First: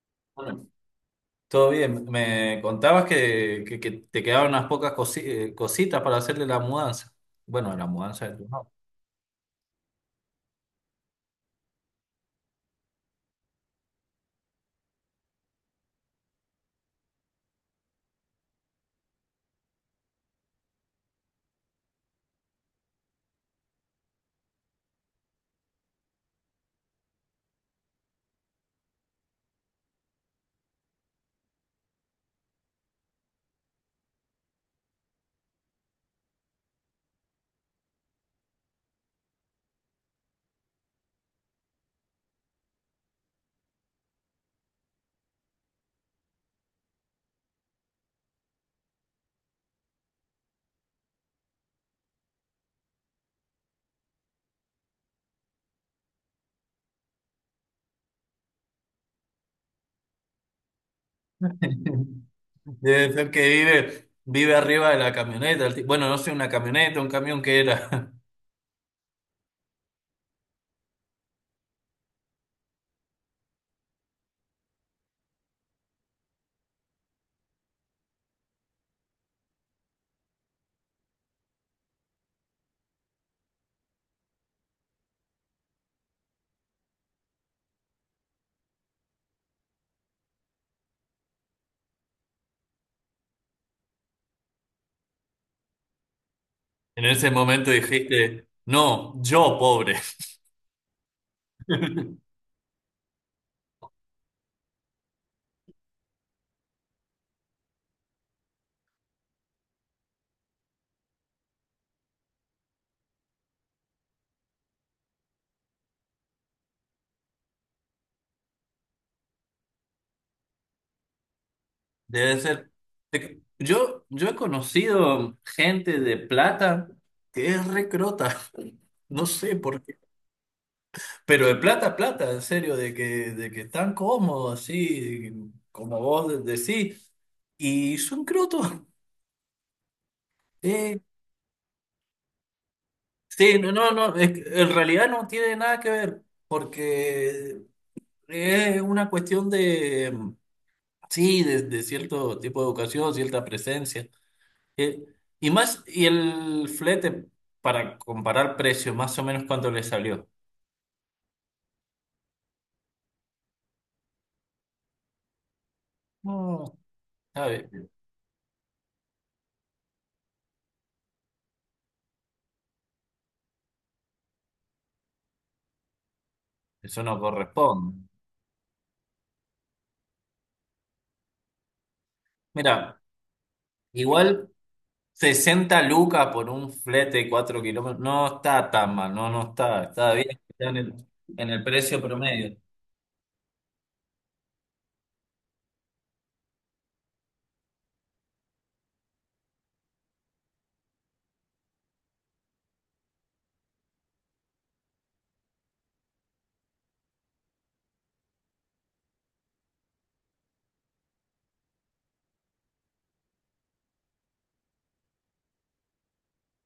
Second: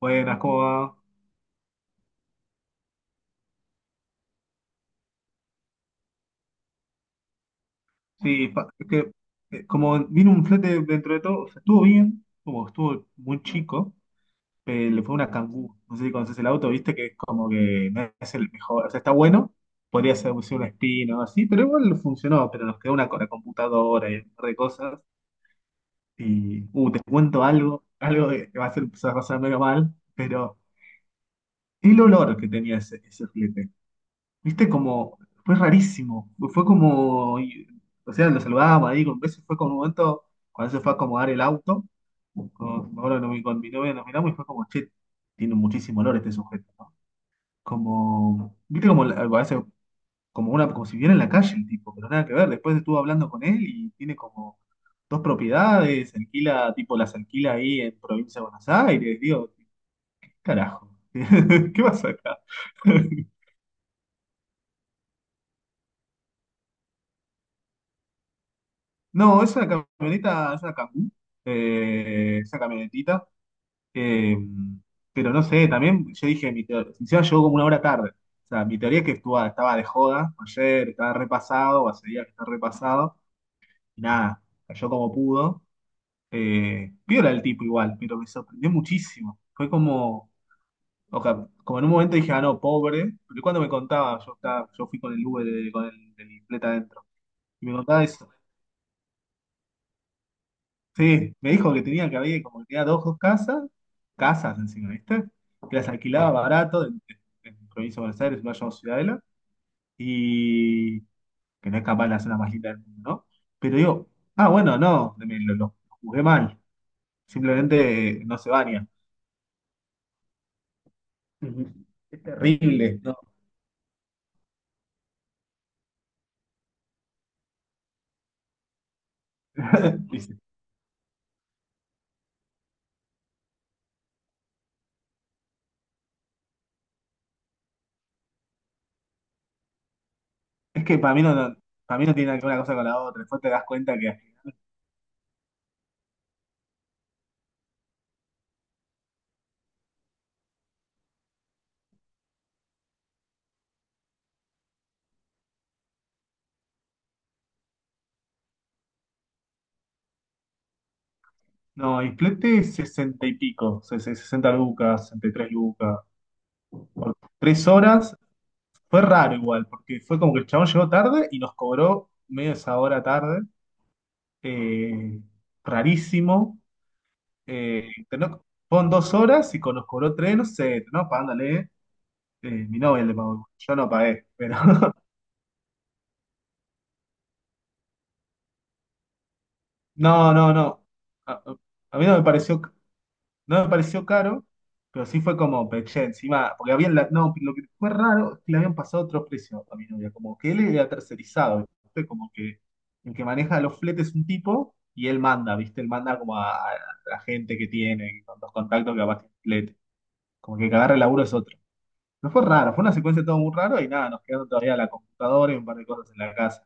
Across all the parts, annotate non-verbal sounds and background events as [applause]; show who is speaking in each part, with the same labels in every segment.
Speaker 1: Buenas, ¿cómo
Speaker 2: Bueno,
Speaker 1: va?
Speaker 2: todo bien. Me contabas que te quedaban unas pocas cositas para hacerle la mudanza. Bueno, la mudanza de tu
Speaker 1: Sí,
Speaker 2: no.
Speaker 1: es que como vino un flete dentro de todo, o sea, estuvo bien, como estuvo muy chico, pero le fue una Kangoo. No sé si conoces el auto, viste que es como que no es el mejor, o sea, está bueno, podría ser, ser un Spin o así, pero igual funcionó, pero nos quedó una, con la computadora y un par de cosas. Y, te cuento algo, algo que va a ser, se va a pasar medio mal, pero el olor que tenía ese flete. Viste, como, fue rarísimo. Fue como, o sea, lo saludábamos ahí con besos. Fue como un momento, cuando se fue a acomodar el auto, con, me acuerdo que con mi novia nos miramos y fue como, che, tiene muchísimo olor este sujeto, ¿no? Como, viste, como, a veces, como una, como si viera en la calle el tipo, pero nada que ver. Después estuve hablando con él y tiene como dos propiedades, alquila, tipo, las alquila ahí en provincia de Buenos Aires. Digo, ¿qué carajo? [laughs] ¿Qué pasa
Speaker 2: [laughs]
Speaker 1: acá?
Speaker 2: Debe ser
Speaker 1: [laughs]
Speaker 2: que vive arriba de la camioneta. Bueno, no sé, una camioneta, un camión que era. [laughs]
Speaker 1: No, es una camioneta, es una Cangoo, es camionetita, eh, pero no sé, también yo dije, mi teoría, encima llegó como una hora tarde, o sea, mi teoría es que estaba de joda ayer, estaba repasado, o hace días que está repasado, y nada, cayó como pudo, piola el tipo igual, pero me sorprendió muchísimo, fue como, o sea, como en un momento dije, ah, no, pobre, pero cuando me contaba, yo, estaba, yo fui con el Uber, con el flete
Speaker 2: En
Speaker 1: adentro,
Speaker 2: ese
Speaker 1: y
Speaker 2: momento
Speaker 1: me contaba eso.
Speaker 2: dijiste, no, yo pobre.
Speaker 1: Sí, me dijo que tenía que
Speaker 2: [laughs]
Speaker 1: había como que tenía dos casas, casas encima, ¿viste? Que las alquilaba. Claro. Barato en provincia de Buenos Aires, en Valle de Ciudadela, y que no es capaz de hacer la zona más linda del mundo, ¿no? Pero digo, ah, bueno, no, lo juzgué mal, simplemente no se baña. Ujú. Es
Speaker 2: Debe ser.
Speaker 1: terrible. No,
Speaker 2: Yo he conocido gente de plata que es recrota. [laughs] No sé por qué.
Speaker 1: [laughs] dice,
Speaker 2: Pero de plata, plata, en serio, de que están cómodos, así, como vos decís. Y son crotos. [laughs]
Speaker 1: es
Speaker 2: Eh,
Speaker 1: que para mí para mí no tiene nada que ver una cosa con la otra, después te
Speaker 2: sí,
Speaker 1: das
Speaker 2: no, no,
Speaker 1: cuenta
Speaker 2: no,
Speaker 1: que,
Speaker 2: es que en realidad no tiene nada que ver, porque es una cuestión de, sí, de cierto tipo de educación, cierta presencia. Eh, y más, y el flete, para comparar precio, más o menos cuánto le salió.
Speaker 1: no, Isplete 60 y pico, ses- 60 lucas, 63 lucas,
Speaker 2: No,
Speaker 1: por 3
Speaker 2: ¿sabe?
Speaker 1: horas. Fue raro igual, porque fue como que el chabón llegó tarde y nos cobró media esa hora tarde. eh, Rarísimo.
Speaker 2: Eso no
Speaker 1: Eh,
Speaker 2: corresponde.
Speaker 1: tenó- Fueron dos horas y con nos cobró tres, no sé, terminamos pagándole. Mi
Speaker 2: Mira,
Speaker 1: novia le pagó. Yo no pagué,
Speaker 2: igual.
Speaker 1: pero. [laughs]
Speaker 2: Sesenta lucas por un flete de 4 kilómetros. No está tan mal, no, no está. Está bien,
Speaker 1: No, no,
Speaker 2: está en
Speaker 1: no.
Speaker 2: el,
Speaker 1: A,
Speaker 2: en el
Speaker 1: a
Speaker 2: precio
Speaker 1: mí no me
Speaker 2: promedio.
Speaker 1: pareció. No me pareció caro, pero sí fue como peché encima, porque habían, no, lo que fue raro es que le habían pasado otro precio a mi novia, como que él era tercerizado, ¿viste? Como que el que maneja los fletes es un tipo y él manda, ¿viste? Él manda como a la gente que tiene, con los contactos que capaz tiene flete, como que el que agarra el laburo es otro. No fue raro, fue una secuencia todo muy raro y nada, nos quedaron todavía la computadora y un par de cosas en la casa,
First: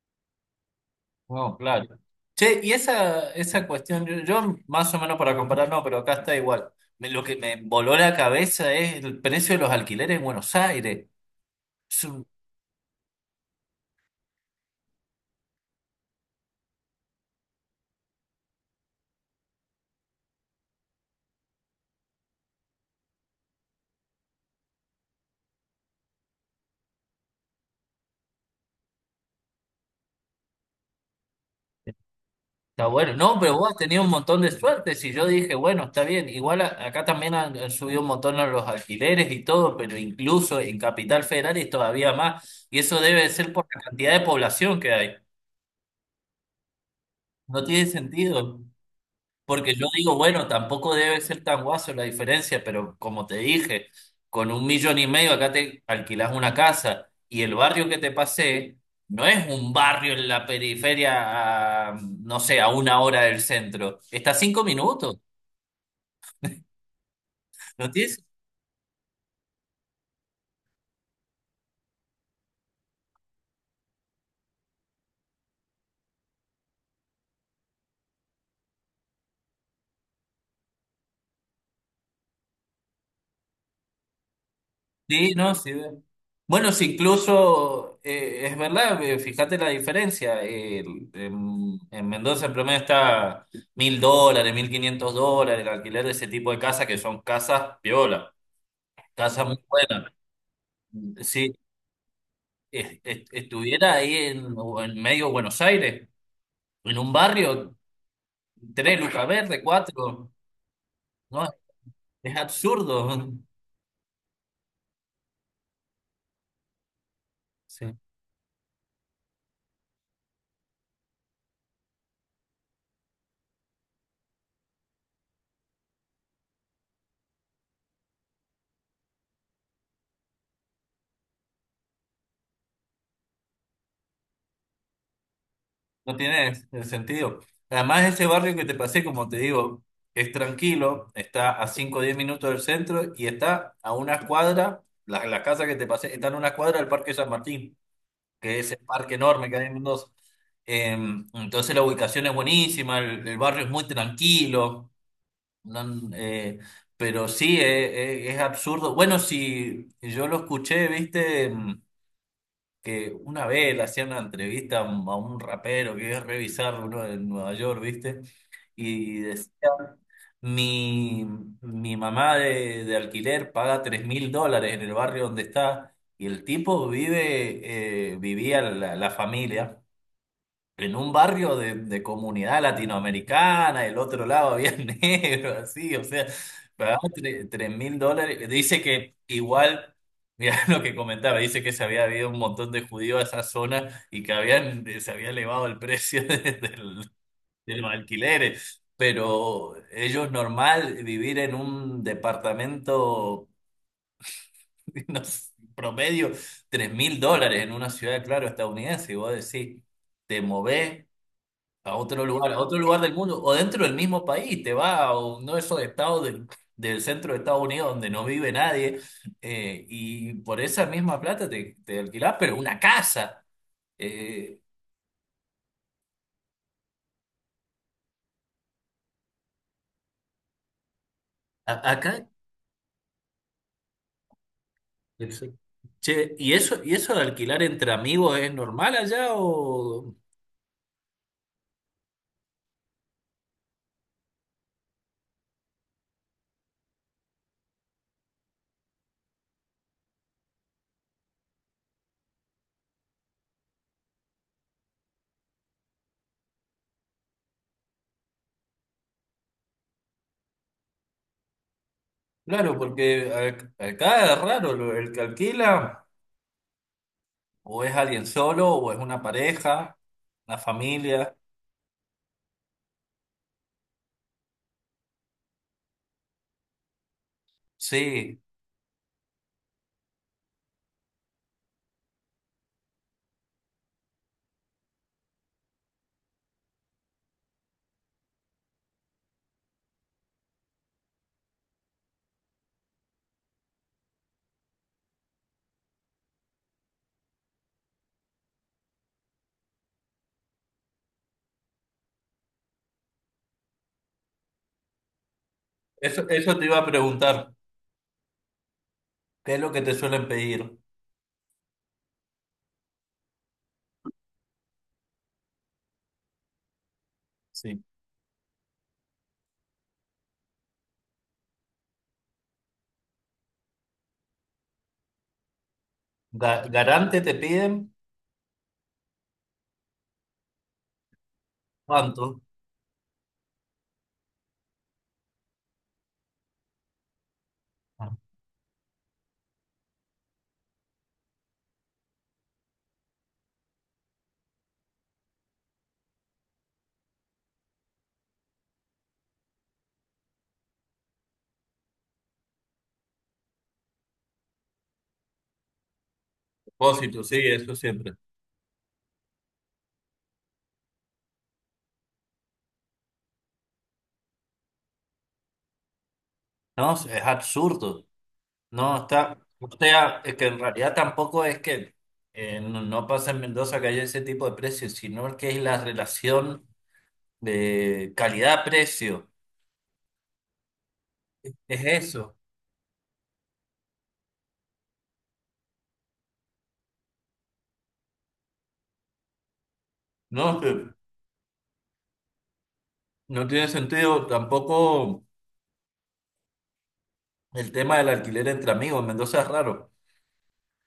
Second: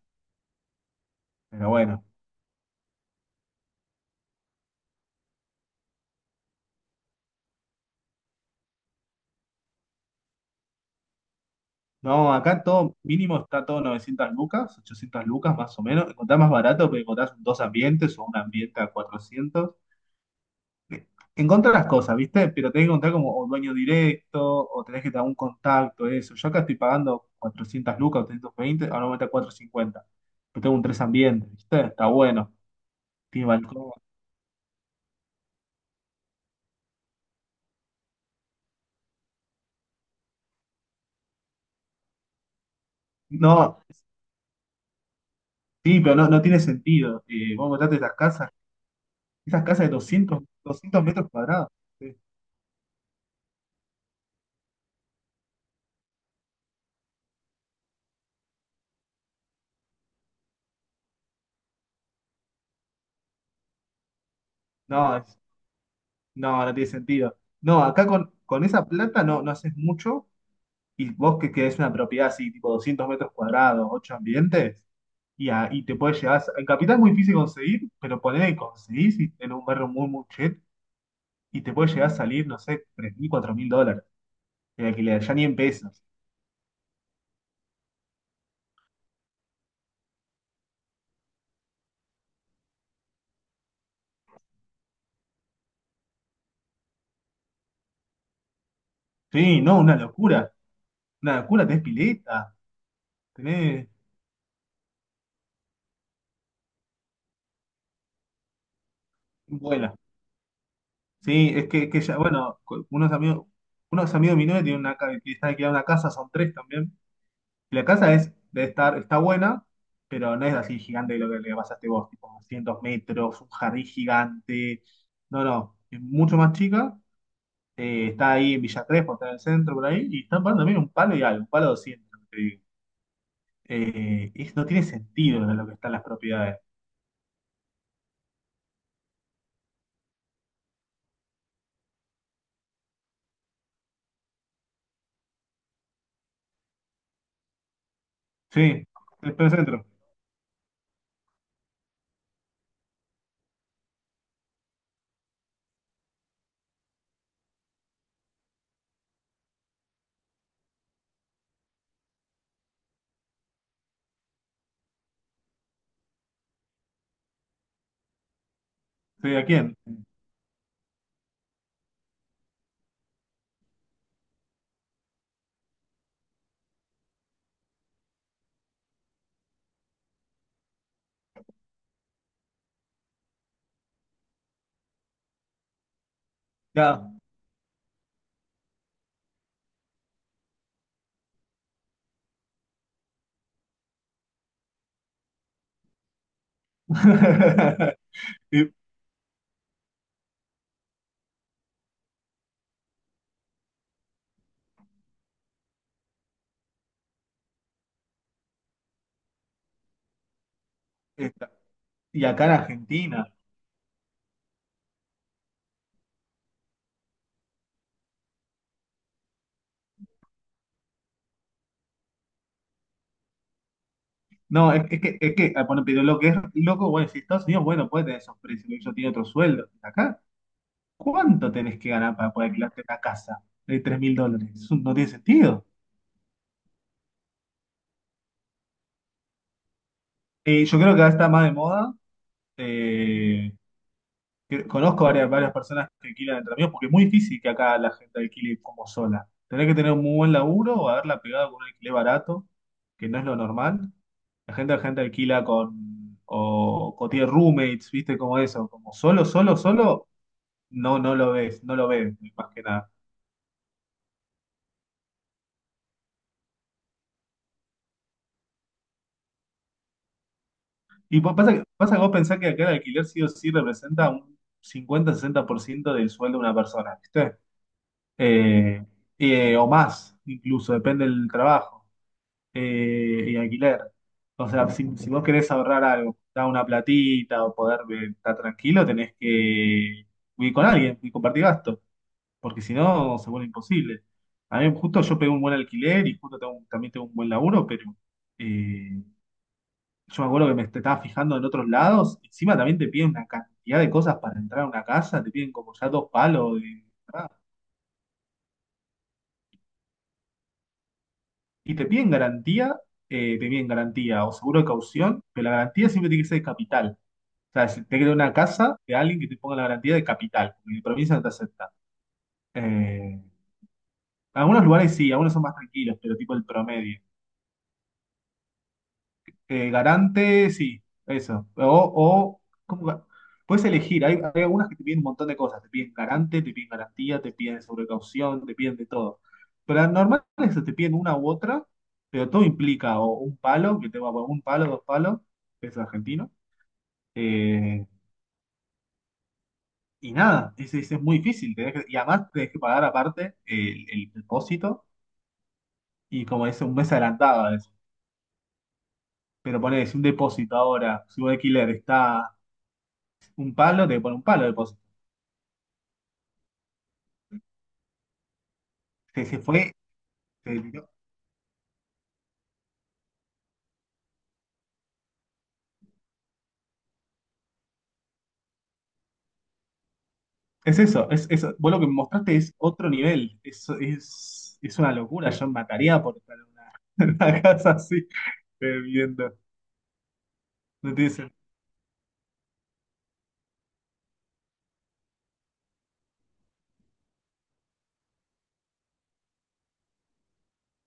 Speaker 2: No,
Speaker 1: pero
Speaker 2: claro.
Speaker 1: bueno.
Speaker 2: Che, y esa cuestión, yo más o menos para comparar, no, pero acá está igual. Lo que me voló la cabeza es el precio de los alquileres en Buenos Aires.
Speaker 1: No, acá todo mínimo está todo 900 lucas, 800 lucas más o menos. Encontrás más barato porque encontrás 2 ambientes o un ambiente a 400. Encontrás las cosas, ¿viste? Pero tenés que encontrar como o dueño directo o tenés que tener un contacto, eso. Yo acá estoy pagando 400 lucas, 320, ahora me a 450. Pero tengo un tres ambientes, ¿viste? Está bueno.
Speaker 2: Está bueno. No,
Speaker 1: Tiene
Speaker 2: pero vos has
Speaker 1: balcón.
Speaker 2: tenido un montón de suerte. Si yo dije, bueno, está bien. Igual acá también han subido un montón los alquileres y todo, pero incluso en Capital Federal es todavía más. Y eso debe ser por
Speaker 1: No,
Speaker 2: la cantidad de población que hay.
Speaker 1: sí, pero no tiene sentido.
Speaker 2: No
Speaker 1: Vos
Speaker 2: tiene
Speaker 1: encontraste
Speaker 2: sentido.
Speaker 1: esas
Speaker 2: Porque yo
Speaker 1: casas de
Speaker 2: digo,
Speaker 1: 200,
Speaker 2: bueno, tampoco
Speaker 1: 200
Speaker 2: debe
Speaker 1: metros
Speaker 2: ser tan
Speaker 1: cuadrados.
Speaker 2: guaso la
Speaker 1: Sí.
Speaker 2: diferencia, pero como te dije, con un millón y medio acá te alquilas una casa, y el barrio que te pasé no es un barrio en la periferia, a, no sé, a una hora del centro. Está a 5 minutos.
Speaker 1: No, no, no tiene sentido. No,
Speaker 2: ¿Lo
Speaker 1: acá
Speaker 2: tienes?
Speaker 1: con esa plata no haces mucho y vos que querés una propiedad así, tipo 200 metros cuadrados, 8 ambientes, y, y te puedes llegar, en Capital es muy difícil conseguir, pero ponele que conseguís en un barrio muy, muy chet y te puede llegar a salir, no sé, US$3.000, 4.000 de alquiler,
Speaker 2: Sí,
Speaker 1: ya ni
Speaker 2: no,
Speaker 1: en
Speaker 2: sí. ve.
Speaker 1: pesos.
Speaker 2: Bueno, sí, incluso es verdad, fíjate la diferencia. En Mendoza el promedio está 1000 dólares, 1500 dólares, el alquiler de ese tipo de casas que son casas piola, casas muy
Speaker 1: Sí, no,
Speaker 2: buenas.
Speaker 1: una
Speaker 2: Si
Speaker 1: locura, tenés pileta, tenés
Speaker 2: estuviera ahí en, o en medio de Buenos Aires, en un barrio, 3 lucas verde,
Speaker 1: vuela.
Speaker 2: cuatro, no,
Speaker 1: Sí, es que ya,
Speaker 2: es
Speaker 1: bueno,
Speaker 2: absurdo. [laughs]
Speaker 1: unos amigos de mi novia tienen una, que están alquilando una casa, son tres también. La
Speaker 2: Sí.
Speaker 1: casa es, debe estar, está buena, pero no es así gigante lo que le pasaste vos, tipo 200 metros, un jardín gigante. No, no, es mucho más chica. Está ahí en Villa Crespo, está en el centro por ahí, y están pagando también un palo y algo, un palo 200, lo que te digo. No tiene sentido lo que están las
Speaker 2: No tiene
Speaker 1: propiedades.
Speaker 2: sentido. Además, ese barrio que te pasé, como te digo, es tranquilo, está a 5 o 10 minutos del centro y está a una cuadra, la casa que te pasé está en una cuadra del Parque San Martín, que es el
Speaker 1: Sí,
Speaker 2: parque
Speaker 1: está en
Speaker 2: enorme
Speaker 1: el
Speaker 2: que hay en
Speaker 1: centro.
Speaker 2: Mendoza. Eh, entonces la ubicación es buenísima, el barrio es muy tranquilo, no- eh, pero sí, es absurdo. Bueno, si yo lo escuché, viste. Que una vez le hacían una entrevista a un rapero que es revisar uno en Nueva York, ¿viste? Y
Speaker 1: Sí, ¿a
Speaker 2: decía,
Speaker 1: quién?
Speaker 2: mi, mi mamá de alquiler paga 3000 dólares en el barrio donde está, y el tipo vivía, la familia, en un barrio de comunidad latinoamericana, el otro lado había [laughs] negro, así, o sea, pagaba
Speaker 1: Ya.
Speaker 2: 3000 dólares. Dice que igual, mira, [laughs] lo que comentaba, dice que se había habido un montón de judíos a esa zona y que se había elevado el precio [laughs] de los
Speaker 1: [laughs] Y,
Speaker 2: alquileres, pero ellos normal vivir en un departamento, [laughs] no sé, promedio, 3000 dólares en una ciudad, claro, estadounidense, y vos decís, te movés
Speaker 1: esta- y acá en
Speaker 2: a otro lugar del
Speaker 1: Argentina.
Speaker 2: mundo o dentro del mismo país, te va a uno de esos estados del, centro de Estados Unidos donde no vive nadie, y por esa misma plata te alquilás, pero una casa. Eh,
Speaker 1: No, es que, ah, bueno, pero lo que es loco, bueno, si Estados Unidos, bueno, puede tener esos precios, porque ellos tienen otro sueldo. Acá, ¿cuánto tenés que ganar
Speaker 2: acá,
Speaker 1: para poder alquilarte una casa de US$3.000? Eso no tiene
Speaker 2: perfecto.
Speaker 1: sentido.
Speaker 2: Che, y eso de alquilar entre amigos es normal allá o...?
Speaker 1: Yo creo que ahora está más de moda. eh, Conozco varias, varias personas que alquilan entre amigos, porque es muy difícil que acá la gente alquile como sola. Tenés que tener un muy buen laburo o haberla pegado con un alquiler barato, que no es lo normal. La gente alquila con, o tiene roommates, ¿viste? Como eso, como solo, solo, solo. No, no lo ves, no lo ves, más que
Speaker 2: Claro,
Speaker 1: nada.
Speaker 2: porque acá es raro, el que alquila o es alguien solo o es una pareja, una
Speaker 1: Y
Speaker 2: familia.
Speaker 1: pasa que vos pensás que acá el alquiler sí o sí representa un 50 60% del sueldo de una persona, ¿viste?
Speaker 2: Sí,
Speaker 1: Eh, o más, incluso, depende del trabajo y alquiler. O sea, si vos querés ahorrar algo, dar una platita o poder estar tranquilo, tenés que vivir con alguien y compartir gastos, porque si no, se vuelve imposible. A mí justo yo pegué un buen alquiler y justo tengo también tengo un buen laburo, pero... eh, Yo me acuerdo que me estaba fijando en otros lados. Encima también te piden una cantidad de cosas para entrar a una casa. Te piden como ya dos
Speaker 2: eso
Speaker 1: palos
Speaker 2: te
Speaker 1: de
Speaker 2: iba a
Speaker 1: entrada.
Speaker 2: preguntar. ¿Qué es lo que te suelen pedir?
Speaker 1: Y te piden garantía o seguro de caución, pero la garantía siempre tiene que ser de capital. O sea,
Speaker 2: Sí.
Speaker 1: si te queda una casa de alguien que te ponga la garantía de capital, porque de provincia no te acepta. Eh, Algunos lugares sí, algunos son más tranquilos, pero tipo el promedio.
Speaker 2: ¿Garante te piden
Speaker 1: Garante, sí, eso.
Speaker 2: cuánto?
Speaker 1: Puedes elegir. Hay algunas que te piden un montón de cosas. Te piden garante, te piden garantía, te piden
Speaker 2: Ah,
Speaker 1: sobrecaución, te piden de todo. Pero las normales te piden una u otra, pero todo implica o un palo, que te va a poner un palo, dos palos, peso argentino. Eh, y nada, es muy difícil. Y además tenés que pagar aparte el depósito y como es un mes
Speaker 2: depósito, sí,
Speaker 1: adelantado a veces.
Speaker 2: eso siempre.
Speaker 1: Pero ponés un depósito ahora, si un alquiler está un palo, te pone un palo de depósito.
Speaker 2: No, es absurdo. No, está.
Speaker 1: Se
Speaker 2: O
Speaker 1: fue.
Speaker 2: sea, es que
Speaker 1: Se
Speaker 2: en
Speaker 1: deliró.
Speaker 2: realidad tampoco es que no, no pasa en Mendoza que haya ese tipo de precios, sino que es la relación de calidad-precio.
Speaker 1: Es eso, es eso. Vos lo
Speaker 2: Es
Speaker 1: que me
Speaker 2: eso.
Speaker 1: mostraste es otro nivel. Es una locura. Yo mataría por estar en una, [laughs] en una casa así, viviendo.
Speaker 2: No,
Speaker 1: No tiene sentido.
Speaker 2: no tiene sentido tampoco el tema del alquiler entre amigos. En Mendoza es raro.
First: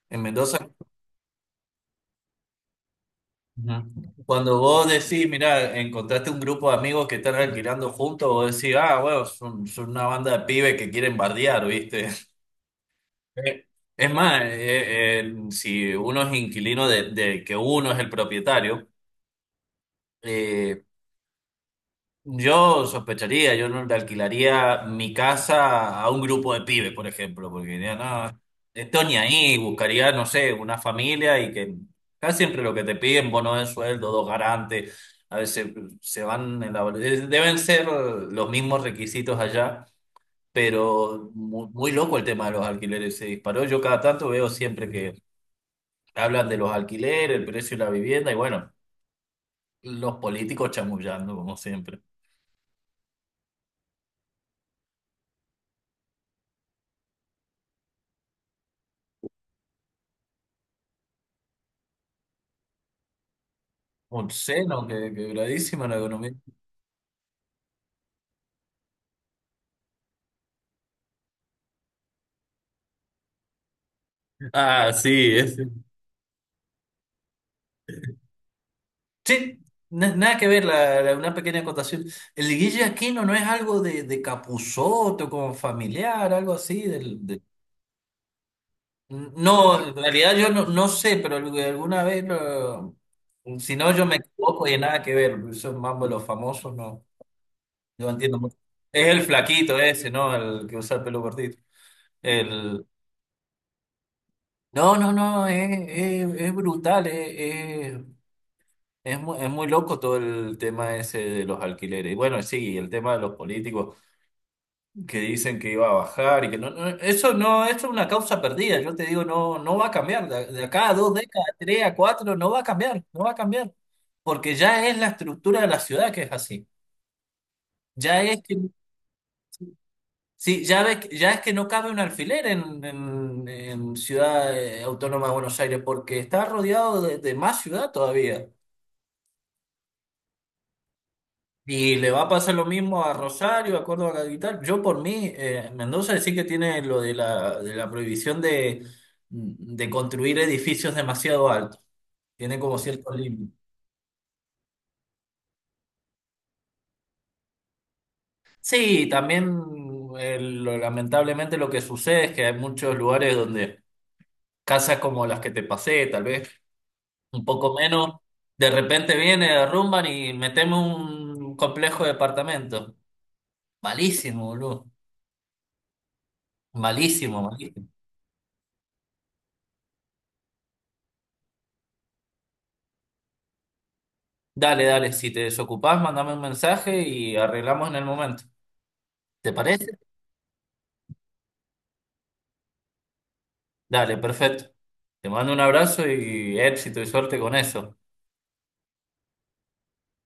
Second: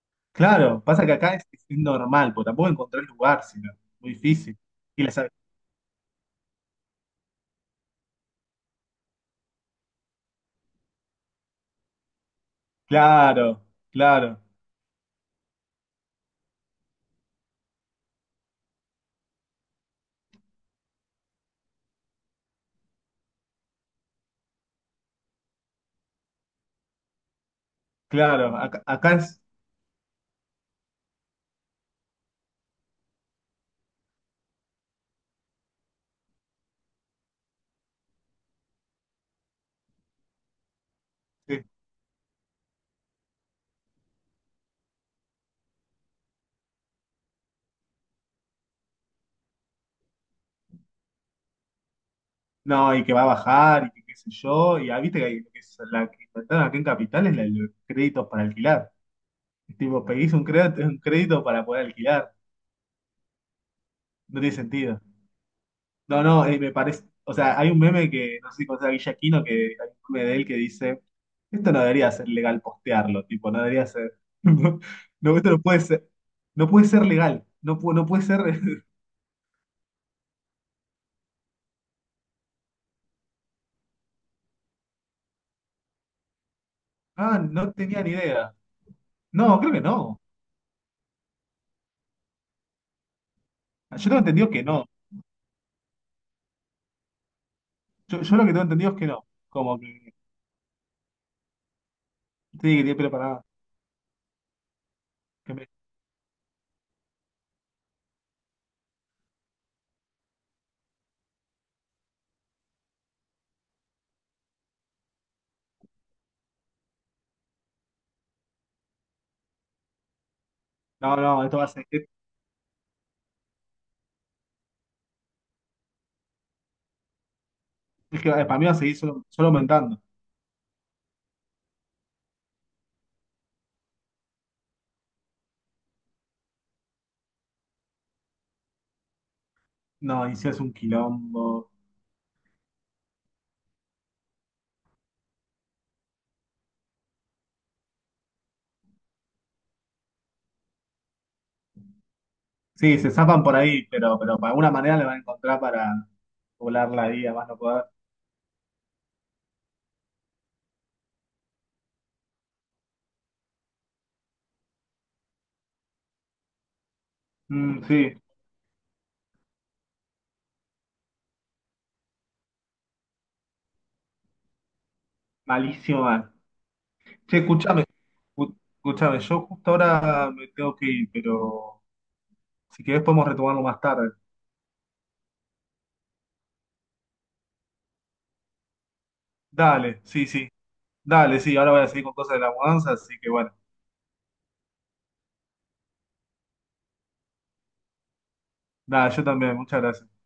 Speaker 2: En Mendoza.
Speaker 1: Claro, pasa que acá es normal, porque tampoco encontrar lugar, sino muy
Speaker 2: Ujú.
Speaker 1: difícil.
Speaker 2: Cuando vos
Speaker 1: Y las,
Speaker 2: decís, mira, encontraste un grupo de amigos que están alquilando juntos, vos decís, ah, bueno, son una banda de pibes que quieren bardear, ¿viste?
Speaker 1: claro,
Speaker 2: Eh, Es
Speaker 1: claro,
Speaker 2: más, si uno es inquilino de que uno es el propietario, eh, yo sospecharía, yo no le alquilaría mi casa a un grupo de pibes, por ejemplo, porque diría, no,
Speaker 1: claro. Acá,
Speaker 2: esto
Speaker 1: acá
Speaker 2: ni ahí, buscaría, no sé, una familia, y que casi siempre lo que te piden, bono de sueldo, dos garantes, a veces se van en la... Deben ser los mismos requisitos allá, pero
Speaker 1: es-
Speaker 2: muy, muy loco el tema de los alquileres, se disparó. Yo cada tanto veo siempre que hablan de los alquileres, el precio de la vivienda, y bueno, los políticos chamullando, como siempre.
Speaker 1: no, y que va a bajar, y que qué sé yo. Y ah, viste que, que es la que inventaron aquí en Capital es la de los créditos para alquilar. Es tipo, pedís un crédito para poder alquilar. No tiene
Speaker 2: Obsceno,
Speaker 1: sentido.
Speaker 2: que, quebradísima la
Speaker 1: No,
Speaker 2: economía.
Speaker 1: no, me parece. O sea, hay un meme que, no sé si conoces a Guille Aquino, que hay un meme de él que dice: Esto no debería ser legal postearlo, tipo, no debería ser. [laughs]
Speaker 2: Ah, sí,
Speaker 1: No, esto
Speaker 2: es,
Speaker 1: no puede ser. No puede ser legal. No puede ser. [laughs]
Speaker 2: sí, nada que ver, una pequeña acotación. El Guille Aquino, no es algo de Capusotto, como familiar, algo así.
Speaker 1: Ah, no tenía ni idea. No, creo que
Speaker 2: No, en
Speaker 1: no.
Speaker 2: realidad yo no, no sé, pero alguna vez, si no,
Speaker 1: Yo
Speaker 2: yo me
Speaker 1: tengo entendido que
Speaker 2: equivoco y
Speaker 1: no.
Speaker 2: nada que ver. Esos mambo de los famosos, no, yo
Speaker 1: Yo
Speaker 2: entiendo
Speaker 1: lo que
Speaker 2: mucho.
Speaker 1: tengo entendido es que
Speaker 2: Es el
Speaker 1: no.
Speaker 2: flaquito
Speaker 1: Como
Speaker 2: ese,
Speaker 1: que.
Speaker 2: ¿no? El que usa el pelo cortito.
Speaker 1: Sí, que
Speaker 2: El...
Speaker 1: tiene pelo para.
Speaker 2: No, no, no,
Speaker 1: que
Speaker 2: es,
Speaker 1: me-
Speaker 2: es brutal, es, es muy loco todo el tema ese de los alquileres. Y bueno, sí, el tema de los políticos que dicen que iba a bajar, y que no, eso no, eso es una causa perdida. Yo te digo, no va a cambiar. De acá a dos
Speaker 1: No, no,
Speaker 2: décadas,
Speaker 1: esto va a
Speaker 2: tres
Speaker 1: ser.
Speaker 2: a
Speaker 1: Es
Speaker 2: cuatro, no va a cambiar, no va a cambiar. Porque ya es la estructura de la ciudad, que es así.
Speaker 1: que
Speaker 2: Ya es que,
Speaker 1: para mí va a seguir solo, solo aumentando.
Speaker 2: sí, ya ves, ya es que no cabe un alfiler en Ciudad Autónoma de Buenos Aires, porque está rodeado de más ciudad todavía.
Speaker 1: No, y si es un quilombo.
Speaker 2: Y le va a pasar lo mismo a Rosario, a Córdoba Capital. Yo por mí, Mendoza sí que tiene lo de la prohibición de, construir edificios demasiado altos. Tiene como
Speaker 1: Sí, se
Speaker 2: ciertos
Speaker 1: zafan
Speaker 2: límites.
Speaker 1: por ahí, pero de alguna manera le van a encontrar para volar la vida, más no poder.
Speaker 2: Sí, también lamentablemente lo que sucede es que hay muchos lugares donde casas como las que te pasé, tal vez un poco
Speaker 1: Mm,
Speaker 2: menos,
Speaker 1: sí,
Speaker 2: de repente viene, derrumban y metemos un complejo de apartamentos. Malísimo, boludo.
Speaker 1: malísimo, man. Che,
Speaker 2: Malísimo,
Speaker 1: escúchame,
Speaker 2: malísimo.
Speaker 1: escúchame, yo justo ahora me tengo que ir, pero si querés podemos retomarlo más tarde.
Speaker 2: Dale, dale, si te desocupás, mandame un mensaje y arreglamos en el momento. ¿Te parece?
Speaker 1: Dale, sí, sí, dale, sí, ahora voy a seguir con cosas de la mudanza, así que bueno,
Speaker 2: Dale, perfecto. Te mando un abrazo y éxito y suerte con eso.
Speaker 1: nada, yo también, muchas gracias.